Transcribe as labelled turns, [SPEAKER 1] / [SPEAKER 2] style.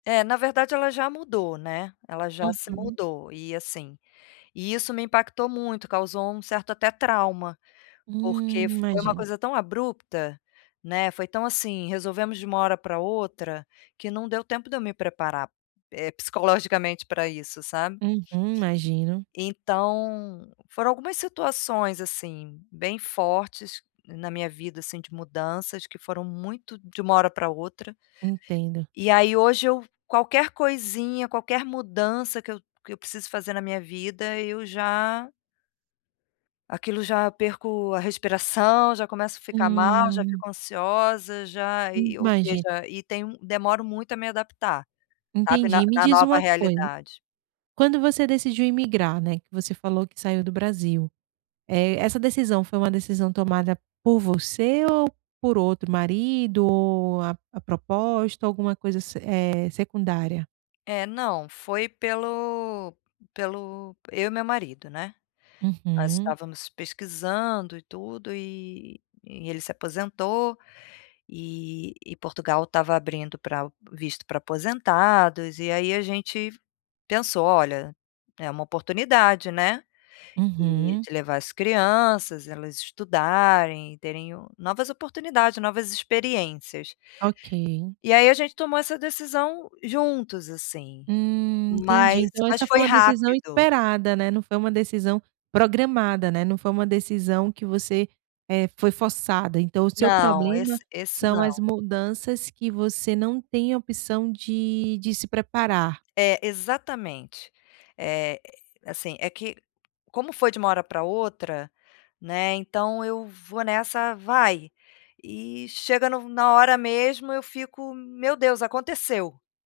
[SPEAKER 1] É na verdade ela já mudou, né, ela já se
[SPEAKER 2] Uhum.
[SPEAKER 1] mudou e assim, e isso me impactou muito causou um certo até trauma,
[SPEAKER 2] Hum,
[SPEAKER 1] porque foi uma
[SPEAKER 2] imagino.
[SPEAKER 1] coisa tão abrupta, né, foi tão assim resolvemos de uma hora pra outra, que não deu tempo de eu me preparar, eh, psicologicamente pra isso sabe?
[SPEAKER 2] Uhum, imagino.
[SPEAKER 1] Então foram algumas situações assim bem fortes na minha vida assim de mudanças que foram muito de uma hora pra outra,
[SPEAKER 2] Entendo.
[SPEAKER 1] e aí hoje eu qualquer coisinha, qualquer mudança que eu que eu preciso fazer na minha vida eu já aquilo já perco a respiração, já começo a ficar mal, já
[SPEAKER 2] Hum.
[SPEAKER 1] fico ansiosa, já,
[SPEAKER 2] Hum,
[SPEAKER 1] eh, ou
[SPEAKER 2] imagina
[SPEAKER 1] seja, e tenho um demoro muito a me adaptar, sabe, na
[SPEAKER 2] Entendi. Me
[SPEAKER 1] na
[SPEAKER 2] diz
[SPEAKER 1] nova
[SPEAKER 2] uma coisa,
[SPEAKER 1] realidade.
[SPEAKER 2] quando você decidiu imigrar, né, que você falou que saiu do Brasil, eh, essa decisão foi uma decisão tomada por você ou por outro? Marido ou a a proposta, alguma coisa eh, secundária?
[SPEAKER 1] É, não. Foi pelo pelo eu e meu marido, né? Nós
[SPEAKER 2] Uhum.
[SPEAKER 1] estávamos pesquisando e tudo, eh, e ele se aposentou, eh, e Portugal estava abrindo pra ao visto pra aposentados e aí a gente pensou: "Olha, é uma oportunidade, né?". Eh,
[SPEAKER 2] Uhum.
[SPEAKER 1] de levar as crianças, elas estudarem e terem novas oportunidades, novas experiências.
[SPEAKER 2] Ok.
[SPEAKER 1] E aí a gente tomou essa decisão juntos assim,
[SPEAKER 2] Hum,
[SPEAKER 1] mas
[SPEAKER 2] entendi, então
[SPEAKER 1] mas
[SPEAKER 2] essa foi
[SPEAKER 1] foi
[SPEAKER 2] uma decisão
[SPEAKER 1] rápido.
[SPEAKER 2] esperada, né, não foi uma decisão programada, né, não foi uma decisão que você, eh, foi forçada, então o seu
[SPEAKER 1] Não,
[SPEAKER 2] problema
[SPEAKER 1] esse esse
[SPEAKER 2] são as
[SPEAKER 1] não.
[SPEAKER 2] mudanças que você não tem opção de de se preparar.
[SPEAKER 1] É exatamente. Eh eh, assim é que, como foi de uma hora pra outra, né, então eu, vou nessa vai, eh, chega no na hora mesmo eu fico: "Meu Deus, aconteceu!".